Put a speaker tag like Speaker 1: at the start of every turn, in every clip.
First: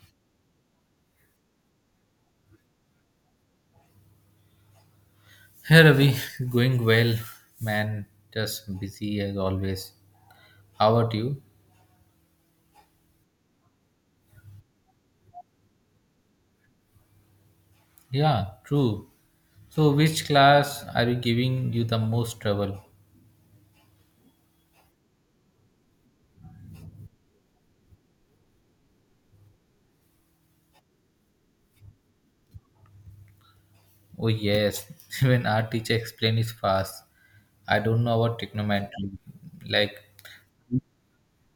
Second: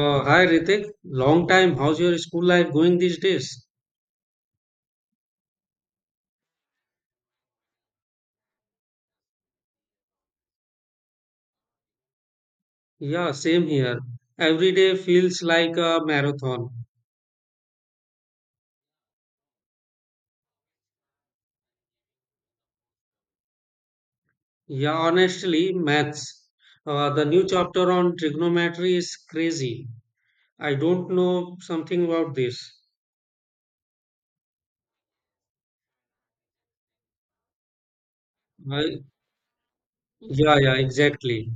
Speaker 1: Hi Ritik, long time. How's your school life going these days?
Speaker 2: Hey Ravi, going well, man. Just busy as always. How about you?
Speaker 1: Yeah, same here. Every day feels like a marathon.
Speaker 2: Yeah, true. So, which class are you giving you the most trouble?
Speaker 1: Yeah, honestly, maths. The new chapter on trigonometry is crazy. I don't know something about this.
Speaker 2: Oh yes, when our teacher explains is fast. I don't know about
Speaker 1: I,
Speaker 2: trigonometry. Like,
Speaker 1: yeah, yeah, exactly.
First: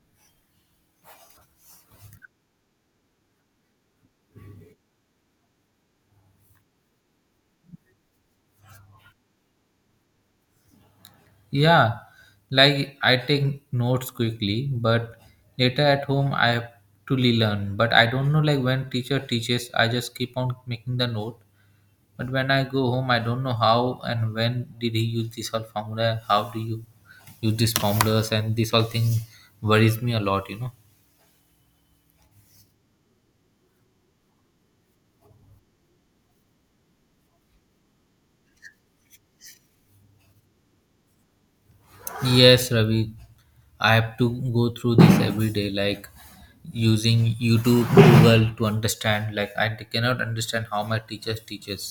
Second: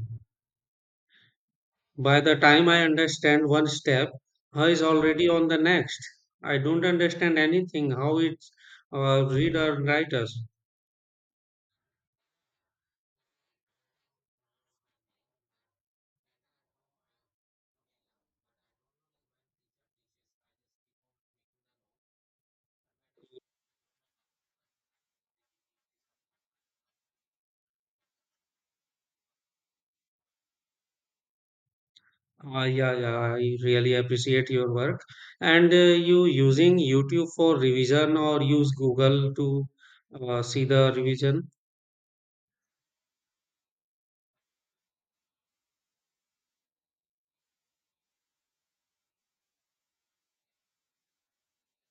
Speaker 1: By the time I understand one step, I is already on the next. I don't understand anything. How it's read or write us.
Speaker 2: yeah, like I take notes quickly, but later at home I have to relearn. But I don't know like when teacher teaches, I just keep on making the note. But when I go home, I don't know how and when did he use this all formula. How do you use these formulas? And this all thing worries me a lot.
Speaker 1: Yeah, yeah, I really appreciate your work. And you using YouTube for revision or use Google to see the revision?
Speaker 2: Yes, Ravi. I have to go through this every day, like using YouTube, Google to understand. Like I cannot understand how my teachers teaches.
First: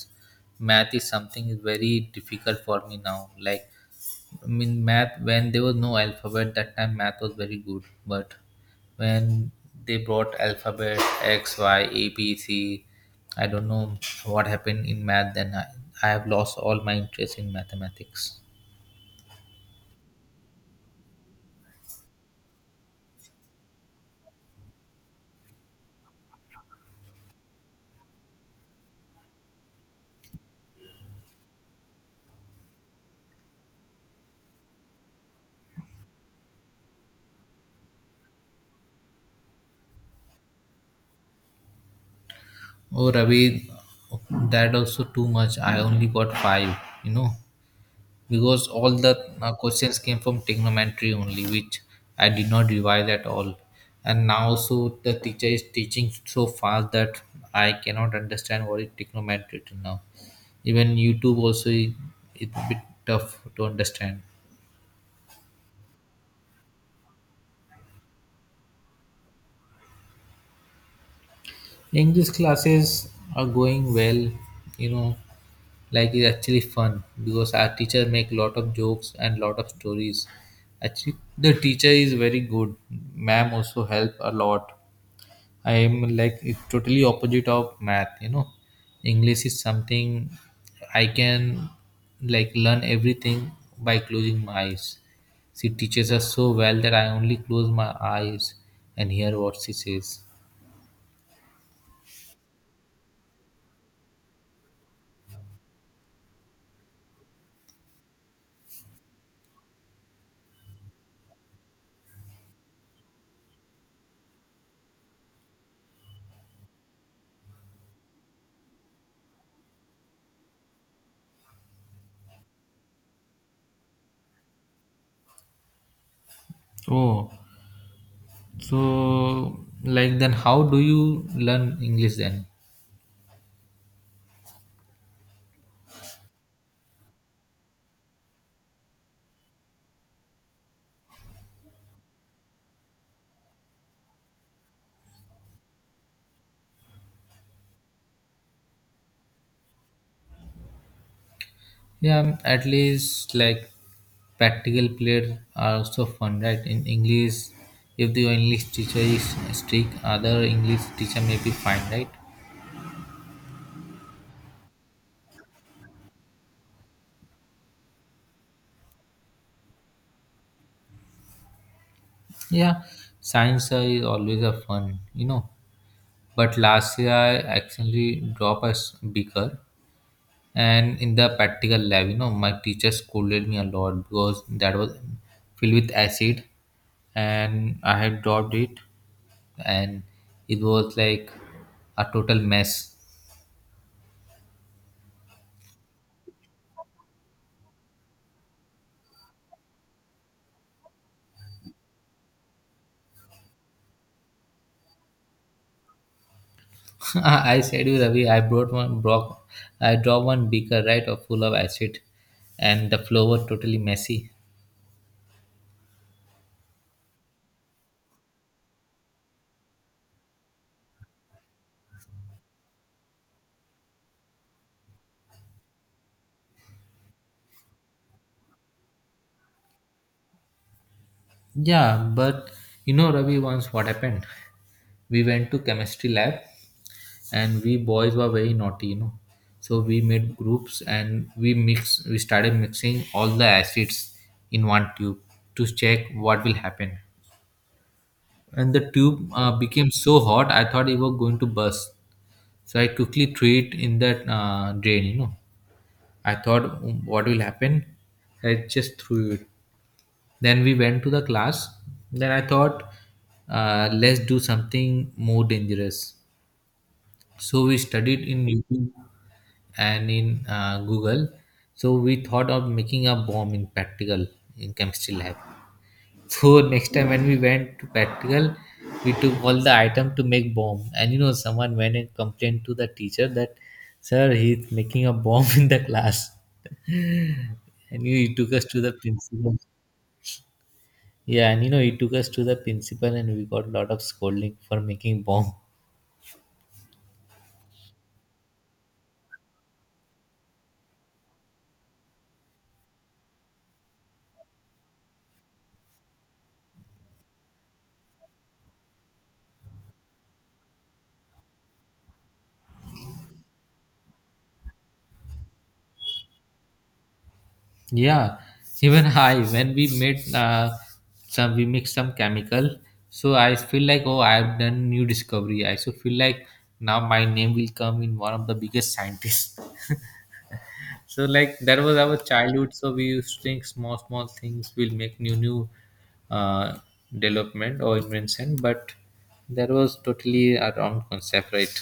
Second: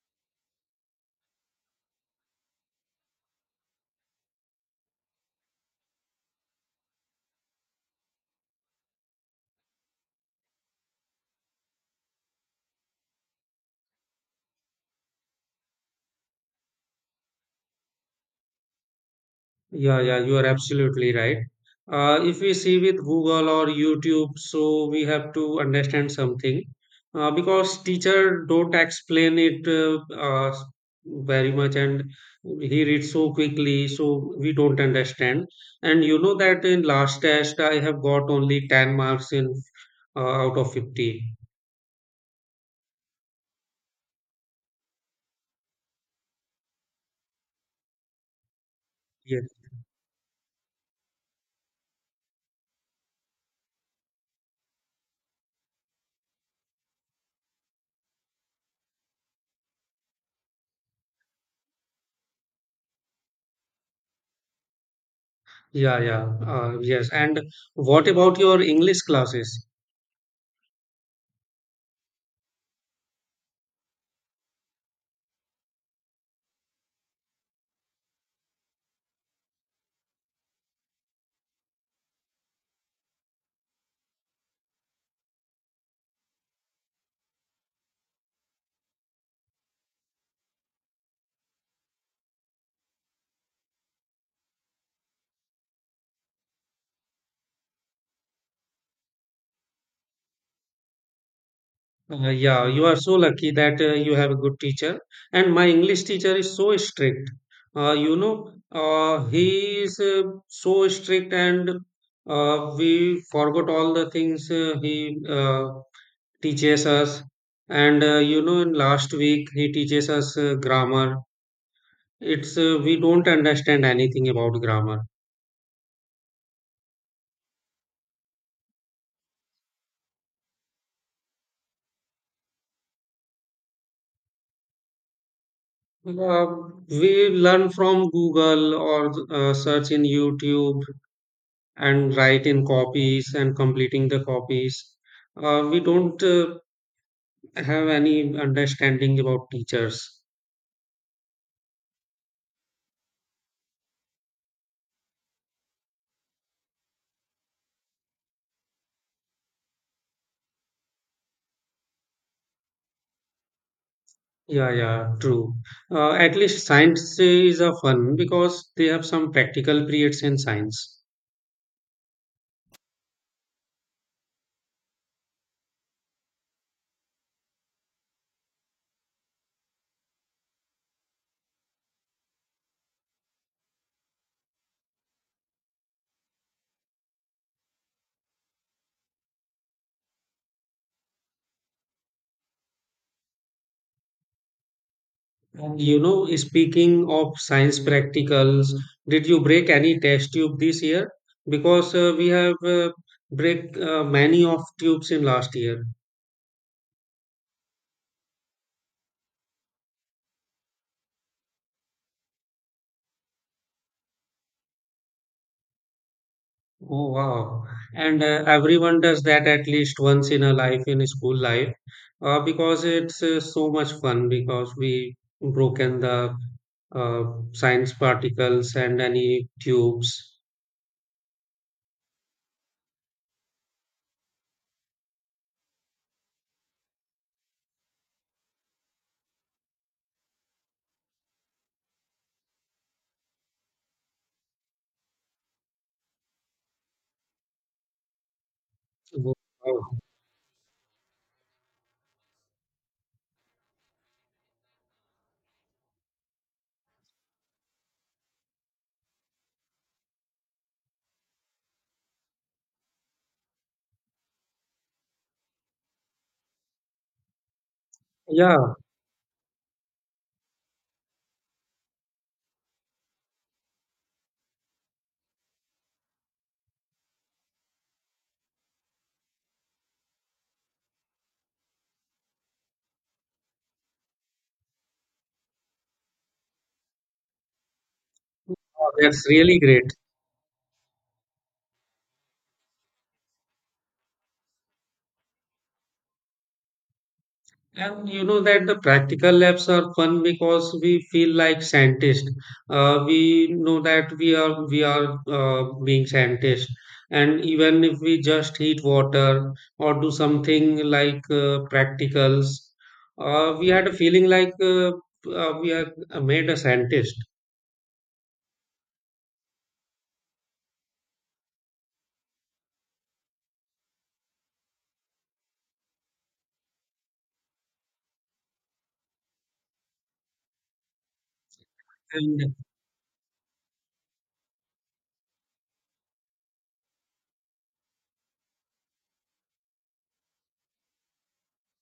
Speaker 2: Math is something is very difficult for me now. Like I mean, math when there was no alphabet that time, math was very good, but when they brought alphabet X, Y, A, B, C. I don't know what happened in math. Then I have lost all my interest in mathematics.
Speaker 1: Yeah, yeah, you are absolutely right. If we see with Google or YouTube, so we have to understand something because teacher don't explain it very much, and he reads so quickly, so we don't understand. And you know that in last test, I have got only 10 marks in uh, out of 50.
Speaker 2: Oh, Ravi, that also too much. I only got five. You know, because all the
Speaker 1: Yes.
Speaker 2: questions came from trigonometry only, which I did not revise at all. And now, so the teacher is teaching so fast that I cannot understand what is trigonometry till now. Even YouTube also it's a bit tough to understand.
Speaker 1: Yeah, yeah, yes. And what about your English classes?
Speaker 2: English classes are going well, you know, like it's actually fun because our teacher make lot of jokes and lot of stories. Actually, the teacher is very good. Ma'am also help a lot. I am like it's totally opposite of math, you know. English is something I can like learn everything by closing my eyes. She teaches us so well that I only close my eyes and hear what she says.
Speaker 1: Yeah, you are so lucky that you have a good teacher. And my English teacher is so strict. He is so strict, and we forgot all the things he teaches us. And in last week he teaches us grammar. It's we don't understand anything about grammar.
Speaker 2: Oh, so like then how do you learn English then?
Speaker 1: Uh, we learn from Google or search in YouTube and write in copies and completing the copies. We don't have any understanding about teachers.
Speaker 2: Yeah, at least like practical players are also fun, right? In English, if the English teacher is strict, other English teacher may be fine, right?
Speaker 1: Yeah, yeah, true. At least science is a fun because they have some practical periods in science.
Speaker 2: Yeah, science is always a fun, you know. But last year I accidentally dropped a beaker, and in the practical lab, you know, my teacher scolded me a lot because that was filled with acid, and I had dropped it, and it was like a total mess.
Speaker 1: And speaking of science practicals, did you break any test tube this year? Because we have break many of tubes in last year.
Speaker 2: I said you, Ravi, I brought one brock. I dropped one beaker, right, of full of acid, and the floor was totally messy.
Speaker 1: Oh wow. And everyone does that at least once in a life in school life because it's so much fun because we broken the uh, science particles and any tubes.
Speaker 2: Yeah, but you know, Ravi, once what happened, we went to chemistry lab, and we boys were very naughty, you know. So we made groups and we started mixing all the acids in one tube to check what will happen. And the tube
Speaker 1: Wow.
Speaker 2: became so hot, I thought it was going to burst. So I quickly threw it in that drain, you know. I thought, "Mm, what will happen." I just threw it. Then we went to the class. Then I thought, let's do something more dangerous. So we studied in
Speaker 1: Yeah,
Speaker 2: YouTube and in Google. So we thought of making a bomb in practical, in chemistry lab. So next time when we went to practical, we took all the item to make bomb, and you know, someone went and complained to the teacher that, "Sir, he's making a bomb in the class." And he took us to
Speaker 1: wow,
Speaker 2: the
Speaker 1: that's
Speaker 2: principal.
Speaker 1: really great.
Speaker 2: Yeah, and you know, he took us to the principal, and we got a lot of scolding for making bomb.
Speaker 1: And you know that the practical labs are fun because we feel like scientists. We know that we are being scientists, and even if we just heat water or do something like practicals, we had a feeling like we are made a scientist.
Speaker 2: Yeah, even I when we made some we mix some chemical, so I feel like, oh, I've done new discovery. I so feel like now my name will come in one of the biggest scientists. So like that was our
Speaker 1: And
Speaker 2: childhood. So we used to think small small things will make new new uh, development or invention, but that was totally a wrong concept, right?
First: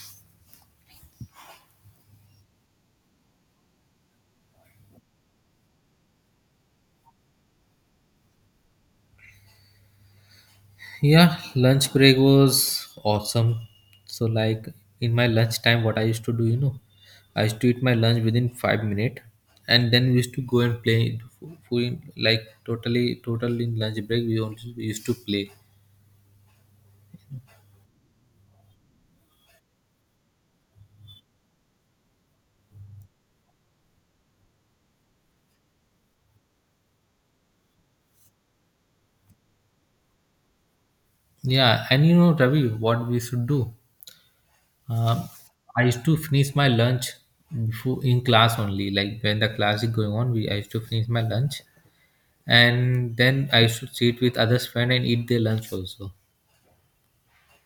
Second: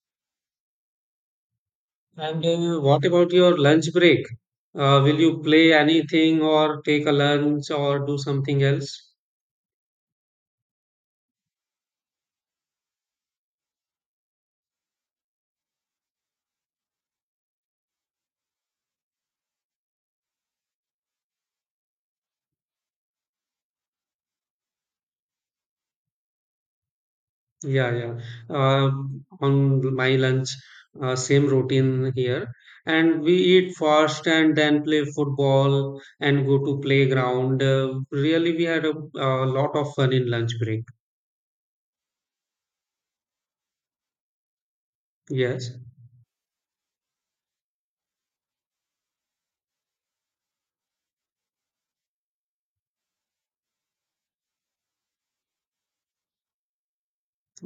Speaker 1: and what about your lunch break? Will you play anything or take a lunch or do something else?
Speaker 2: Yeah, lunch break was awesome. So like in my lunch time, what I used to do, you know, I used to eat my lunch within 5 minutes, and then we used to go and play. Like totally, total in lunch break, we used to play.
Speaker 1: Yeah, yeah. On my lunch, same routine here. And we eat first and then play football and go to playground. Really, we had a lot of fun in lunch break.
Speaker 2: Yeah, and you know, Ravi, what we should do? Um,
Speaker 1: Yes,
Speaker 2: I used to finish my lunch before in class only. Like when the class is going on, we I used to finish my lunch, and then I used to sit with others friend and eat their lunch also.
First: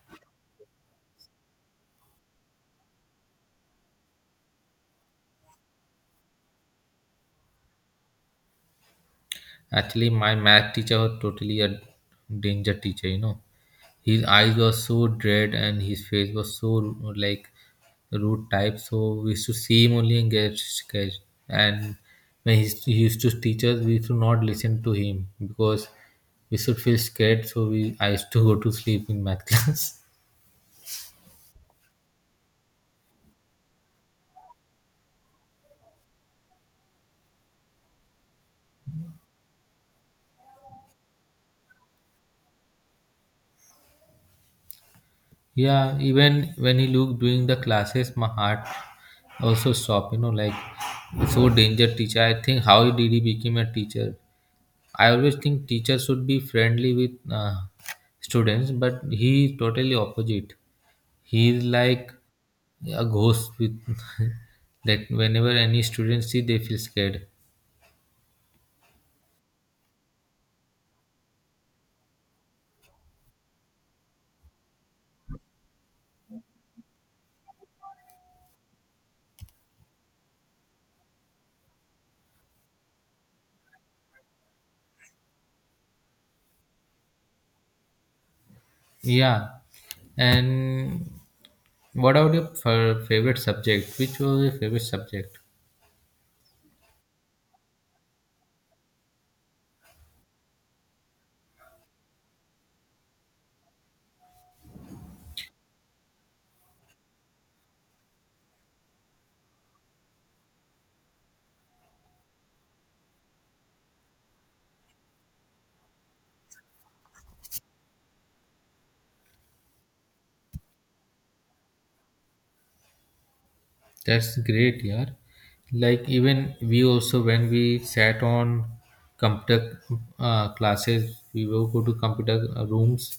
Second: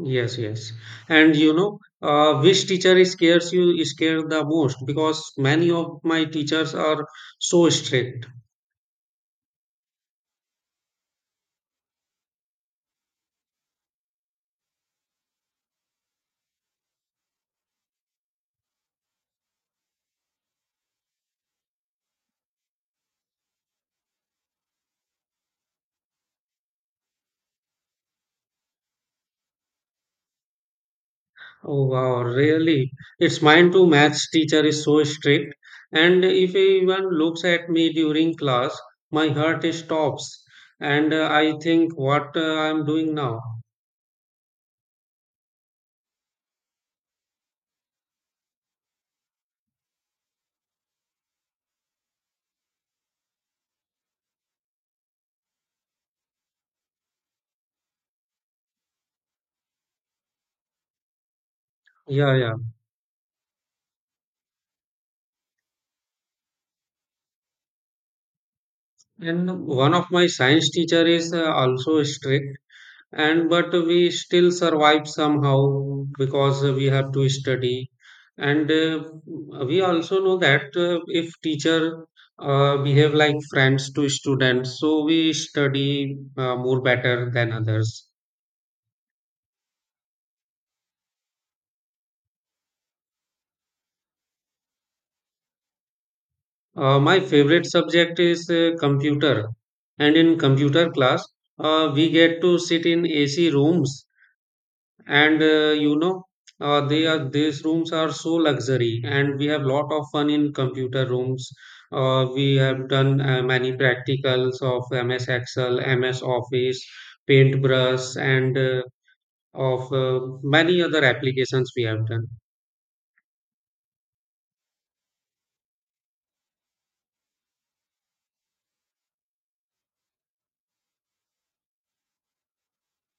Speaker 1: yes, yes. And which teacher scares you scared the most? Because many of my teachers are so strict.
Speaker 2: Actually, my math teacher was totally a danger teacher, you know. His eyes were so dread and his face was so like rude type. So we used to see him only and get scared. And when he used to teach us, we used to not listen to him because we should feel scared. So we I used to go to sleep in math class.
Speaker 1: Oh wow, really? It's mine too. Maths teacher is so strict, and if anyone looks at me during class, my heart stops, and I think what I'm doing now.
Speaker 2: Yeah, even when he looked during the classes, my heart also stopped. You know, like so danger teacher. I think how did he become a teacher? I always think teachers should be friendly with students, but he is totally opposite. He is like
Speaker 1: Yeah, yeah.
Speaker 2: a ghost with that whenever any student see, they feel scared.
Speaker 1: And one of my science teacher is also strict. And but we still survive somehow because we have to study, and we also know that if teacher behave like friends to students so we study more better than others.
Speaker 2: Yeah. And what about your favorite subject? Which was your favorite subject?
Speaker 1: My favorite subject is computer, and in computer class, we get to sit in AC rooms. And you know they are these rooms are so luxury and we have lot of fun in computer rooms. We have done many practicals of MS Excel, MS Office, paintbrush, and of many other applications we have done.
Speaker 2: That's great, yeah. Like even we also when we sat on computer classes, we will go to computer rooms.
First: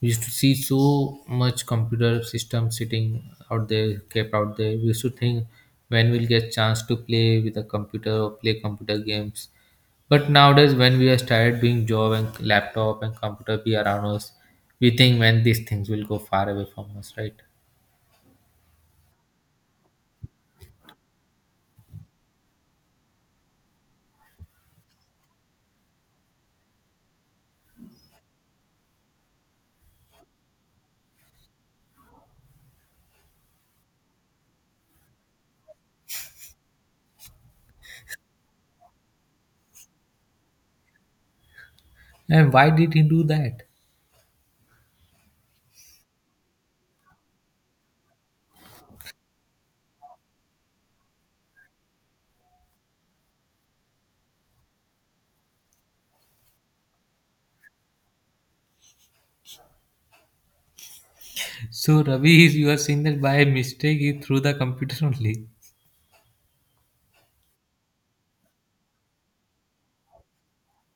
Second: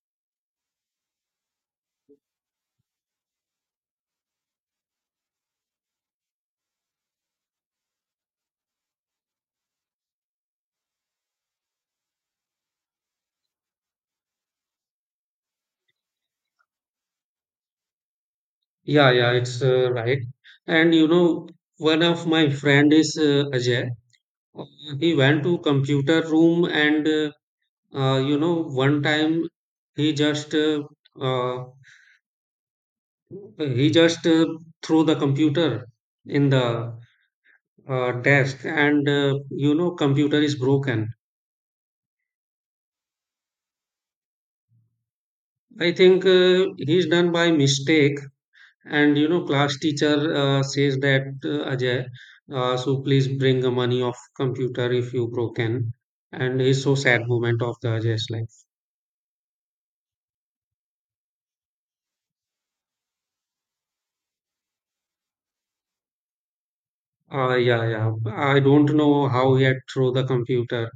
Speaker 2: We used to see so much computer system sitting out there, kept out there. We used to think when we'll get chance to play with a computer or play computer games. But nowadays, when we are started doing job and laptop and computer be around us, we think when these things will go far away from us, right?
Speaker 1: Yeah, yeah, it's right. And one of my friend is Ajay. Uh, he went to computer room, and one time he just uh, uh, He just threw the computer in the desk, and computer is broken.
Speaker 2: And why did he do that?
Speaker 1: I think he's done by mistake, and class teacher says that, Ajay, so please bring the money of computer if you broken. And he's so sad moment of the Ajay's life.
Speaker 2: So Ravi, is you are saying that by mistake he threw the computer only.
Speaker 1: Yeah, yeah. I don't know how he had throw the computer.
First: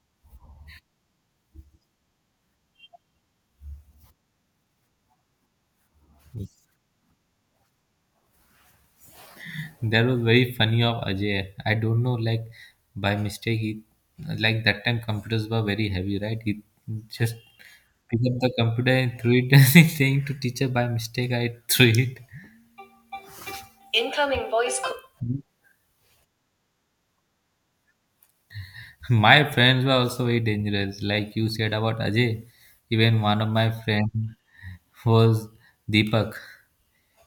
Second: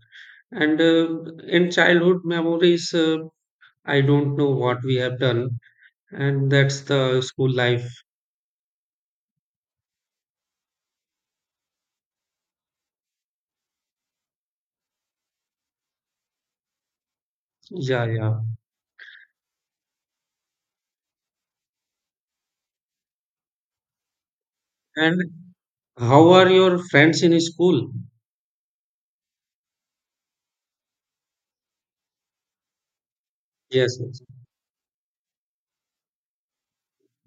Speaker 1: And in childhood memories, I don't know what we have done. And that's the school life.
Speaker 2: That was very funny of Ajay. I don't know, like by mistake he, like that time computers were very heavy, right? He just
Speaker 1: Yeah,
Speaker 2: picked up
Speaker 1: yeah.
Speaker 2: the computer and threw it, and he's saying to teacher by mistake I threw it. Incoming voice. Co-
Speaker 1: And how are your friends in school?
Speaker 2: My friends were also very dangerous, like you said about Ajay. Even one of my
Speaker 1: Yes,
Speaker 2: friend
Speaker 1: yes,
Speaker 2: was Deepak.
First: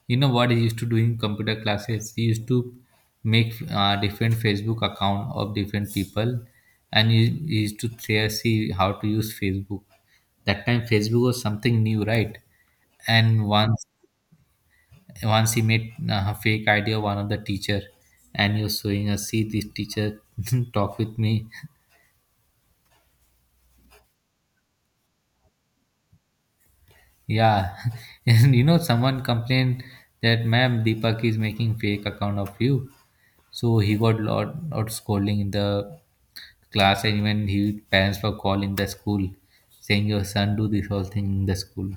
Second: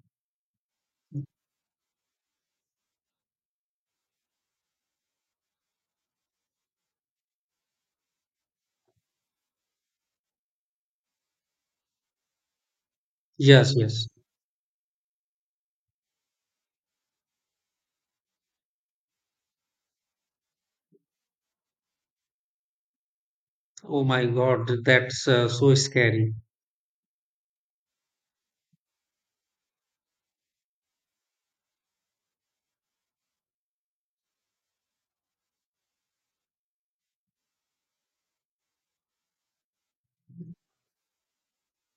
Speaker 2: You know what he used to do in computer classes? He used to make different Facebook account of different people, and he used to there see how to use Facebook. That time Facebook was something new, right? And
Speaker 1: yes, yes.
Speaker 2: once he made a fake idea one of the teacher, and he was showing us, see this teacher talk with me.
Speaker 1: Oh my God, that's so scary.
Speaker 2: Yeah, and you know, someone complained that, "Ma'am, Deepak is making fake account of you." So he got lot scolding in the class, and even his parents were calling the school, saying your son do this whole thing in the school.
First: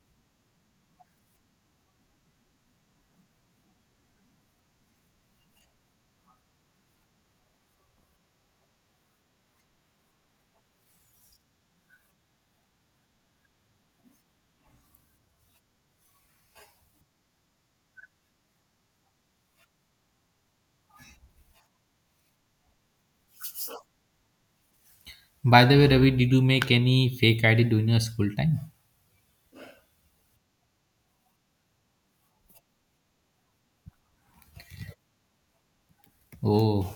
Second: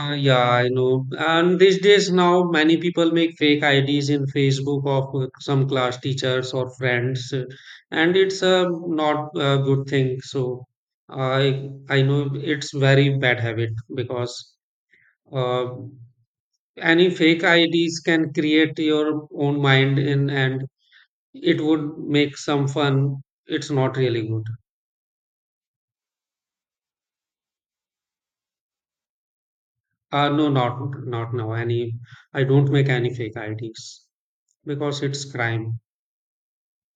Speaker 1: Yeah, I know. And these days now, many people make fake IDs in Facebook of some class teachers or friends, and it's not a good thing. So I know it's very bad habit because uh, any fake IDs can create your own mind in and it would make some fun. It's not really good.
Speaker 2: By the way, Ravi, did you make any fake ID during your school time?
Speaker 1: No, not now. Any, I don't make any fake IDs because it's crime.
Speaker 2: Oh,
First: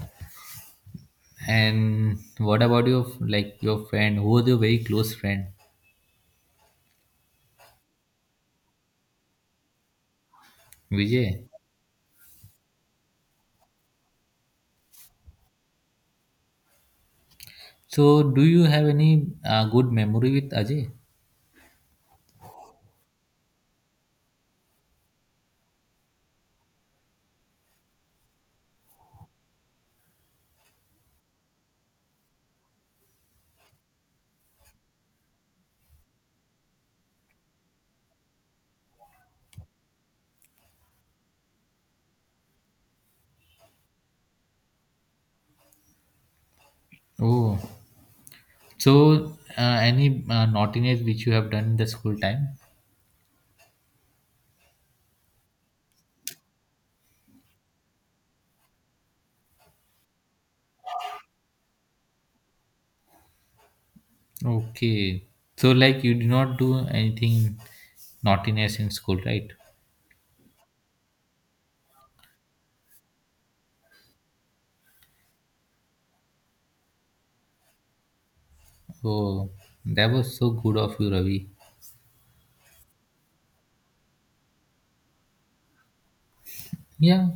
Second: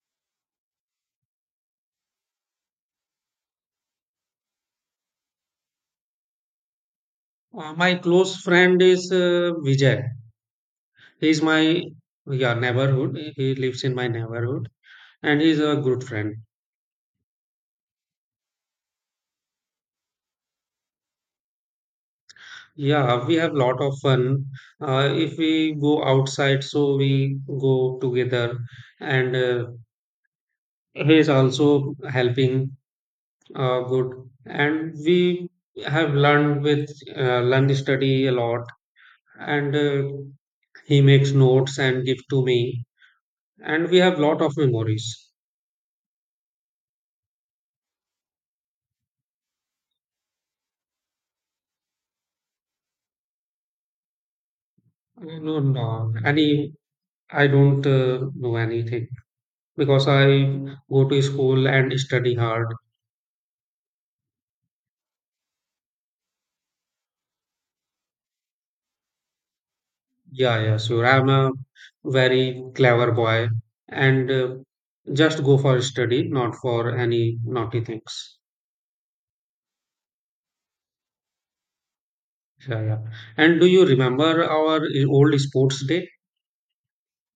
Speaker 2: and what about your like your friend? Who was your very close friend,
Speaker 1: My close friend is Vijay. He's
Speaker 2: Vijay?
Speaker 1: my yeah neighborhood. He lives in my neighborhood and he's a good friend.
Speaker 2: So, do you have any good memory with Ajay?
Speaker 1: Yeah, we have lot of fun. If we go outside, so we go together, and he is also helping, good, and we have learned with learned study a lot, and he makes notes and give to me, and we have lot of memories.
Speaker 2: Oh, so any naughtiness which you have done in the school time?
Speaker 1: No, no, any I don't know anything because I go to school and study hard.
Speaker 2: Okay. So like you did not do anything naughtiness in school, right?
Speaker 1: Yeah, yeah, sure, I'm a very clever boy, and just go for study, not for any naughty things.
Speaker 2: Oh, that was so good of you, Ravi.
Speaker 1: Yeah, yeah. And do you remember our old sports day?
Speaker 2: Yeah,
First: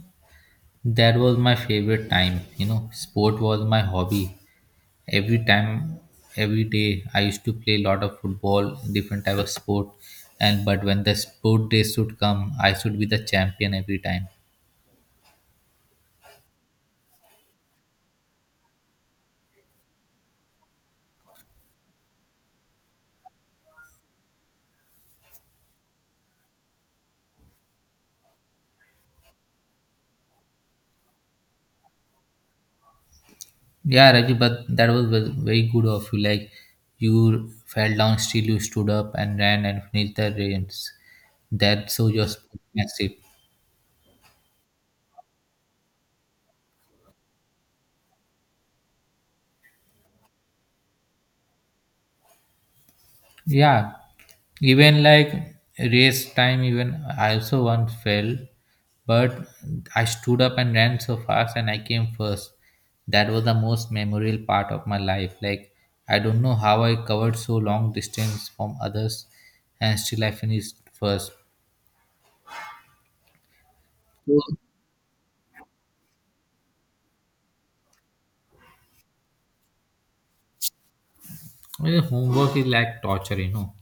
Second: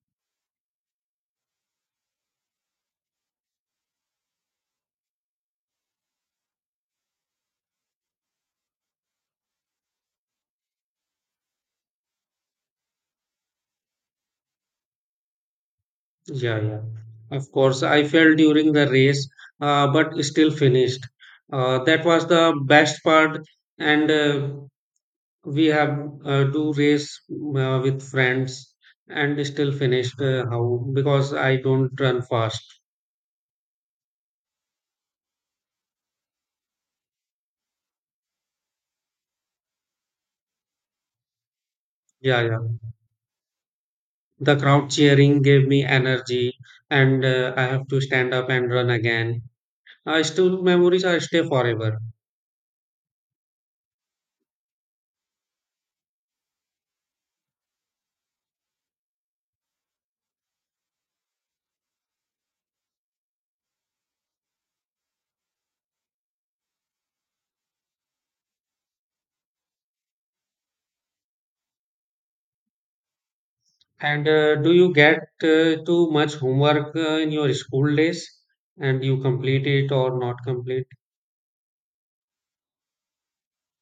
Speaker 2: that was my favorite time. You know, sport was my hobby. Every time, every day, I used to play a lot of football, different type of sport. And but when the sport days should come, I should be the champion every time.
Speaker 1: Yeah, yeah. Of course, I fell during the race, but still finished. That was the best part, and we have do race with friends and still finished. How? Because I don't run fast.
Speaker 2: Yeah, Rajiv, but that was very good of you. Like you fell down, still you stood up and ran and finished the race. That shows your
Speaker 1: Yeah, yeah.
Speaker 2: sportsmanship.
Speaker 1: The crowd cheering gave me energy, and I have to stand up and run again. I still memories are stay forever.
Speaker 2: Yeah, even like race time, even I also once fell, but I stood up and ran so fast and I came first. That was the most memorable part of my life. Like I don't know how I covered so long distance from others, and still I finished first.
Speaker 1: And do you get too much homework in your school days, and you complete it or not complete?
Speaker 2: Yeah, homework is like torture, you know.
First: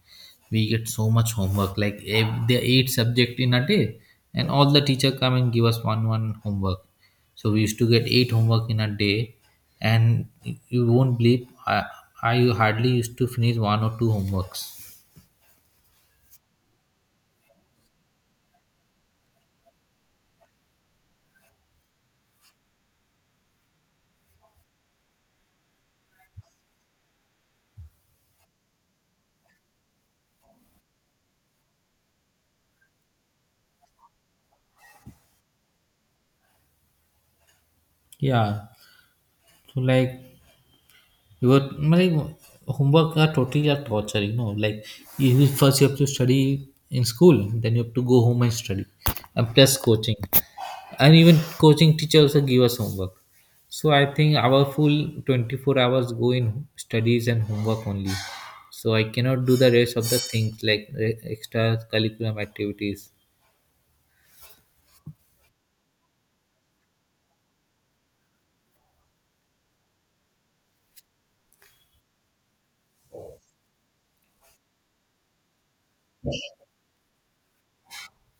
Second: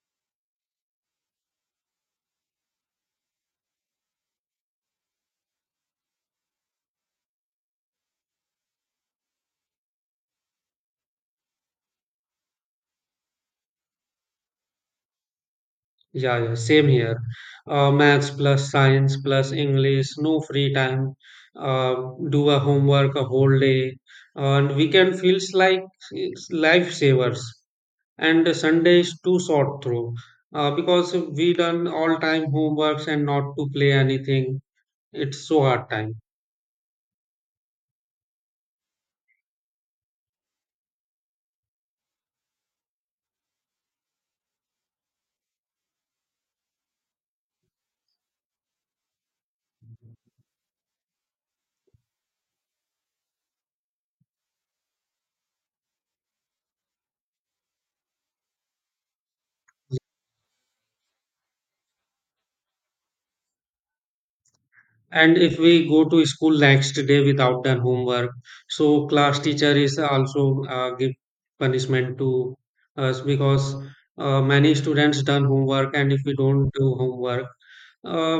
Speaker 2: We get so much homework, like if there are eight subject in a day, and all the teacher come and give us one one homework. So we used to get eight homework in a day, and you won't believe I hardly used to finish one or two homeworks.
Speaker 1: Yeah, yeah, same here. Maths plus science plus English, no free time. Uh, do a homework a whole day. And weekend feels like it's lifesavers. And Sunday is too short through because we done all time homeworks and not to play anything. It's so hard time.
Speaker 2: Yeah, so like you were like homework are totally a torture, you know. Like you have to study in school, then you have to go home and study, and plus coaching. And even coaching teacher also give us homework. So I think our full 24 hours go in studies and homework only. So I cannot do the rest of the things like extra curriculum activities.
Speaker 1: And if we go to school next day without done homework, so class teacher is also give punishment to us because many students done homework. And if we don't do homework, uh,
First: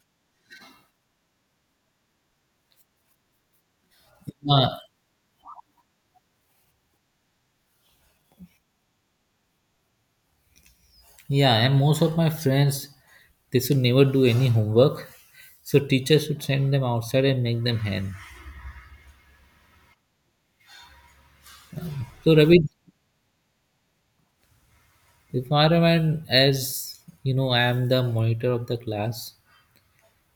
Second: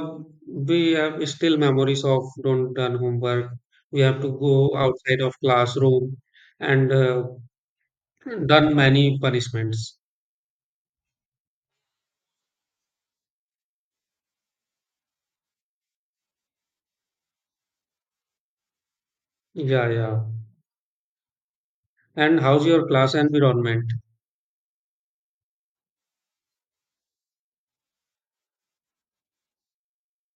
Speaker 1: we have still memories of don't done homework. We have to go
Speaker 2: uh,
Speaker 1: outside of classroom, and done many punishments.
Speaker 2: yeah, and most of my friends, they should never do any homework, so teachers should send them outside and make them hand.
Speaker 1: Yeah, yeah.
Speaker 2: So
Speaker 1: And
Speaker 2: Ravi,
Speaker 1: how's your class environment?
Speaker 2: if my, as you know, I am the monitor of the class.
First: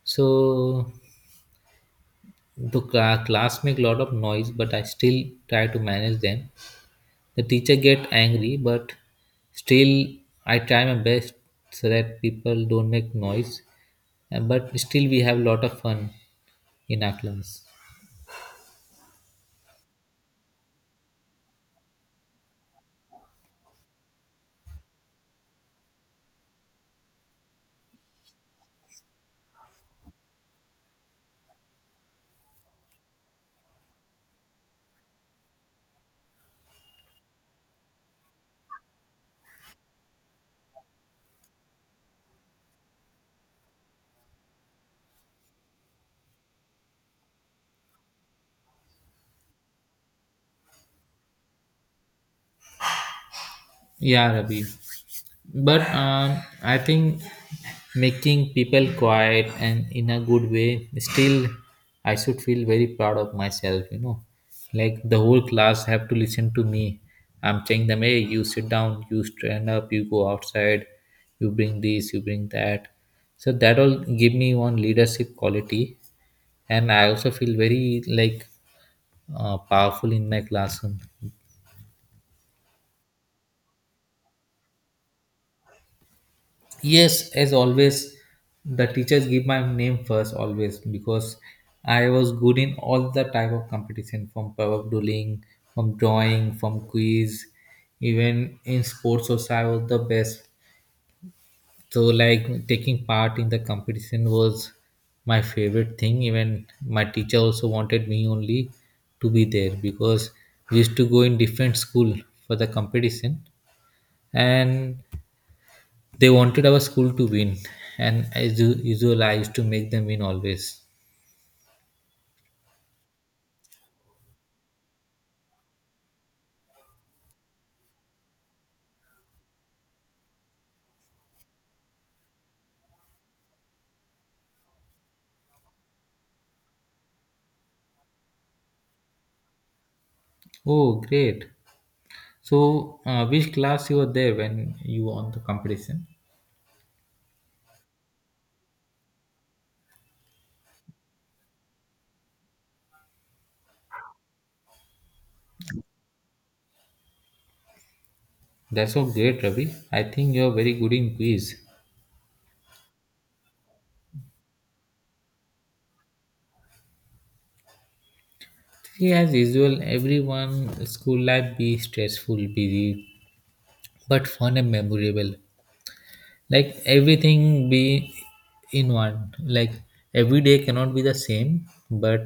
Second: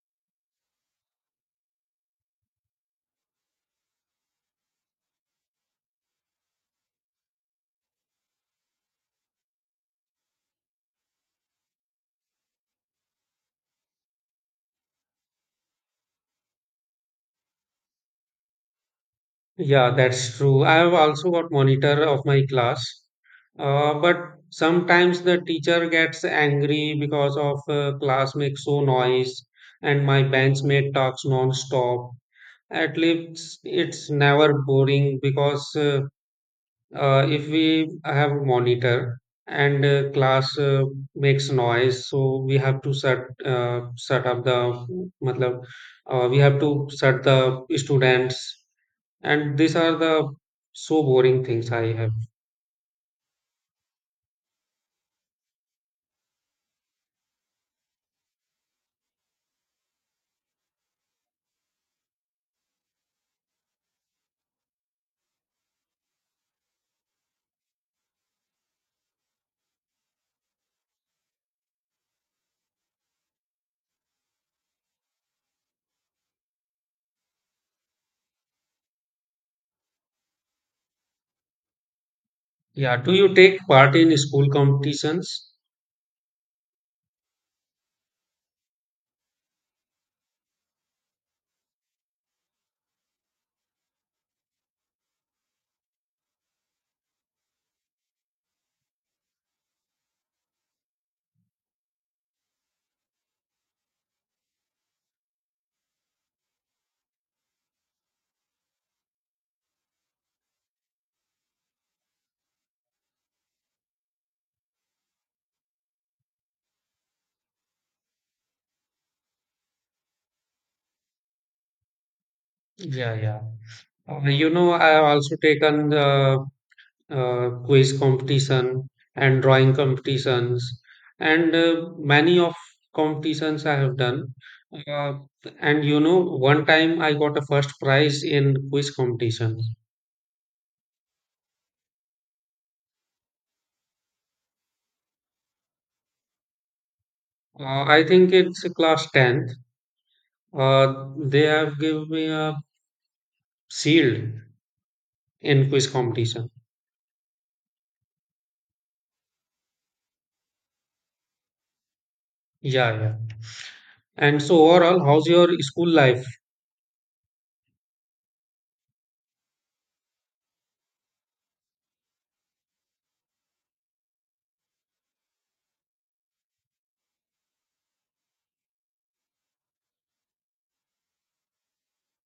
Speaker 2: So the class make a lot of noise, but I still try to manage them. The teacher get angry, but still I try my best so that people don't make noise. And- But still we have a lot of fun in our class.
Speaker 1: Yeah, that's true. I have also got monitor of my class, but sometimes the teacher gets angry because of class makes so noise and my benchmate talks non-stop. At least it's never boring because if we have monitor and class makes noise, so we have to set up the, matlab, we have to set the students. And these are the so boring things I have.
Speaker 2: Yeah, Rabi. But I think making people quiet and in a good way, still I should feel very proud of myself, you know. Like the whole class have to listen to me. I'm telling them, hey, you sit down, you stand up, you go outside, you bring this, you bring that. So that all give me one leadership quality, and I also feel very like powerful in my classroom.
Speaker 1: Yeah, do you take part in school competitions?
Speaker 2: Yes, as always, the teachers give my name first always because I was good in all the type of competition, from power doodling, from drawing, from quiz, even in sports also I was the best. So like taking part in the competition was my favorite thing. Even my teacher also wanted me only to be there because we used to go in different school for the competition, and they wanted our school to win, and as usual, I used to make them win always.
Speaker 1: Yeah, yeah. I have also taken quiz competition and drawing competitions, and many of competitions I have done. Uh, and one time I got a first prize in quiz competition.
Speaker 2: Oh, great! So, which class you were there when you won the competition?
Speaker 1: I think it's class 10th. They have given me a shield in quiz competition.
Speaker 2: That's all great, Ravi. I think you are very good in quiz.
Speaker 1: Yeah, yeah. And so overall, how's your school life?
Speaker 2: See, as usual, everyone school life be stressful, busy, but fun and memorable. Like everything be in one. Like every day cannot be the same, but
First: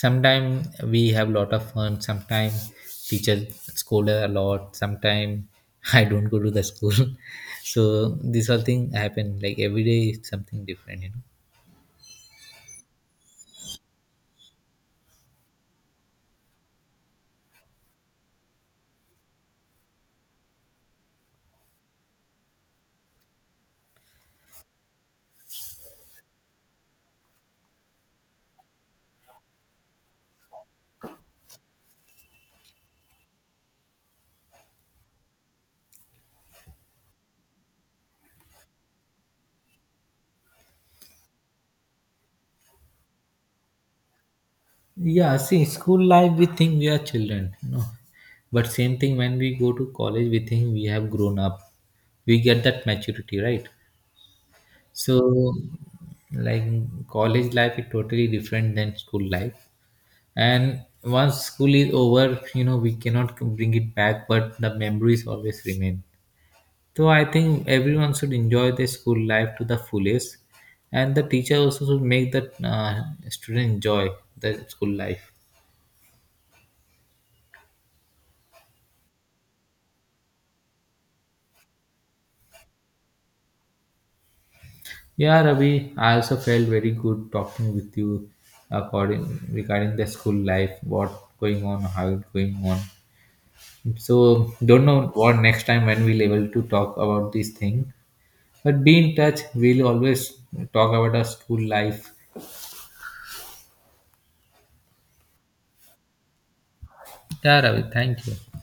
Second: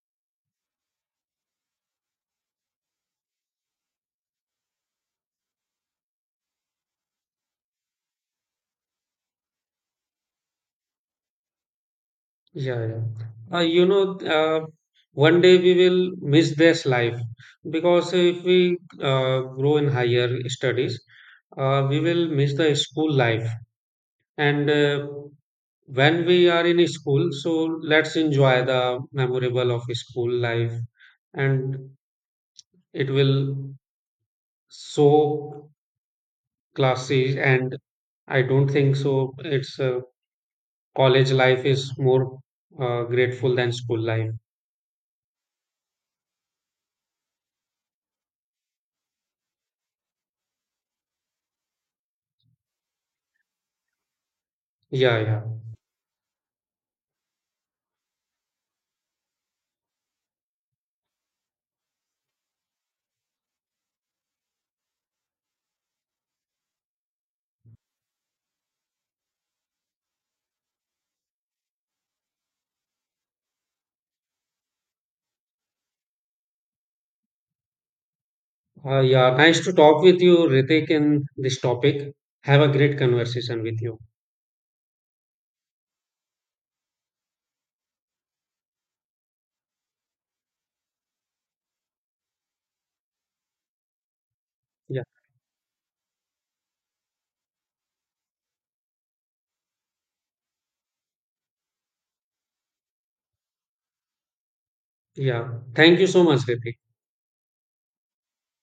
Speaker 2: sometimes we have lot of fun. Sometimes teachers scold a lot. Sometimes I don't go to the school. So this whole thing happen like every day is something different, you know.
Speaker 1: Yeah, yeah. Uh, you know, uh, one day we will miss this life because if we grow in higher studies, we will miss the school life. And when we are in school, so let's enjoy the memorable of school life, and it will show classes. And I don't think so. It's college life is more grateful than school life.
Speaker 2: Yeah, see, school life we think we are children, you know. But same thing when we go to college, we think we have grown up. We get that maturity, right? So,
Speaker 1: Yeah, yeah.
Speaker 2: like college life is totally different than school life. And once school is over, you know, we cannot bring it back, but the memories always remain. So I think everyone should enjoy their school life to the fullest, and the teacher also should make the student enjoy the school life.
Speaker 1: Yeah, nice to talk with you, Ritik, in this topic. Have a great conversation with you.
Speaker 2: Yeah Ravi, I also felt very good talking with you, according regarding the school life, what going on, how it going on. So don't
Speaker 1: Yeah,
Speaker 2: know what next time when we'll able to talk about this thing. But be in touch. We'll always talk about our school life.
Speaker 1: yeah. Thank you so much, Ritik.
Speaker 2: Yeah, Ravi, thank you.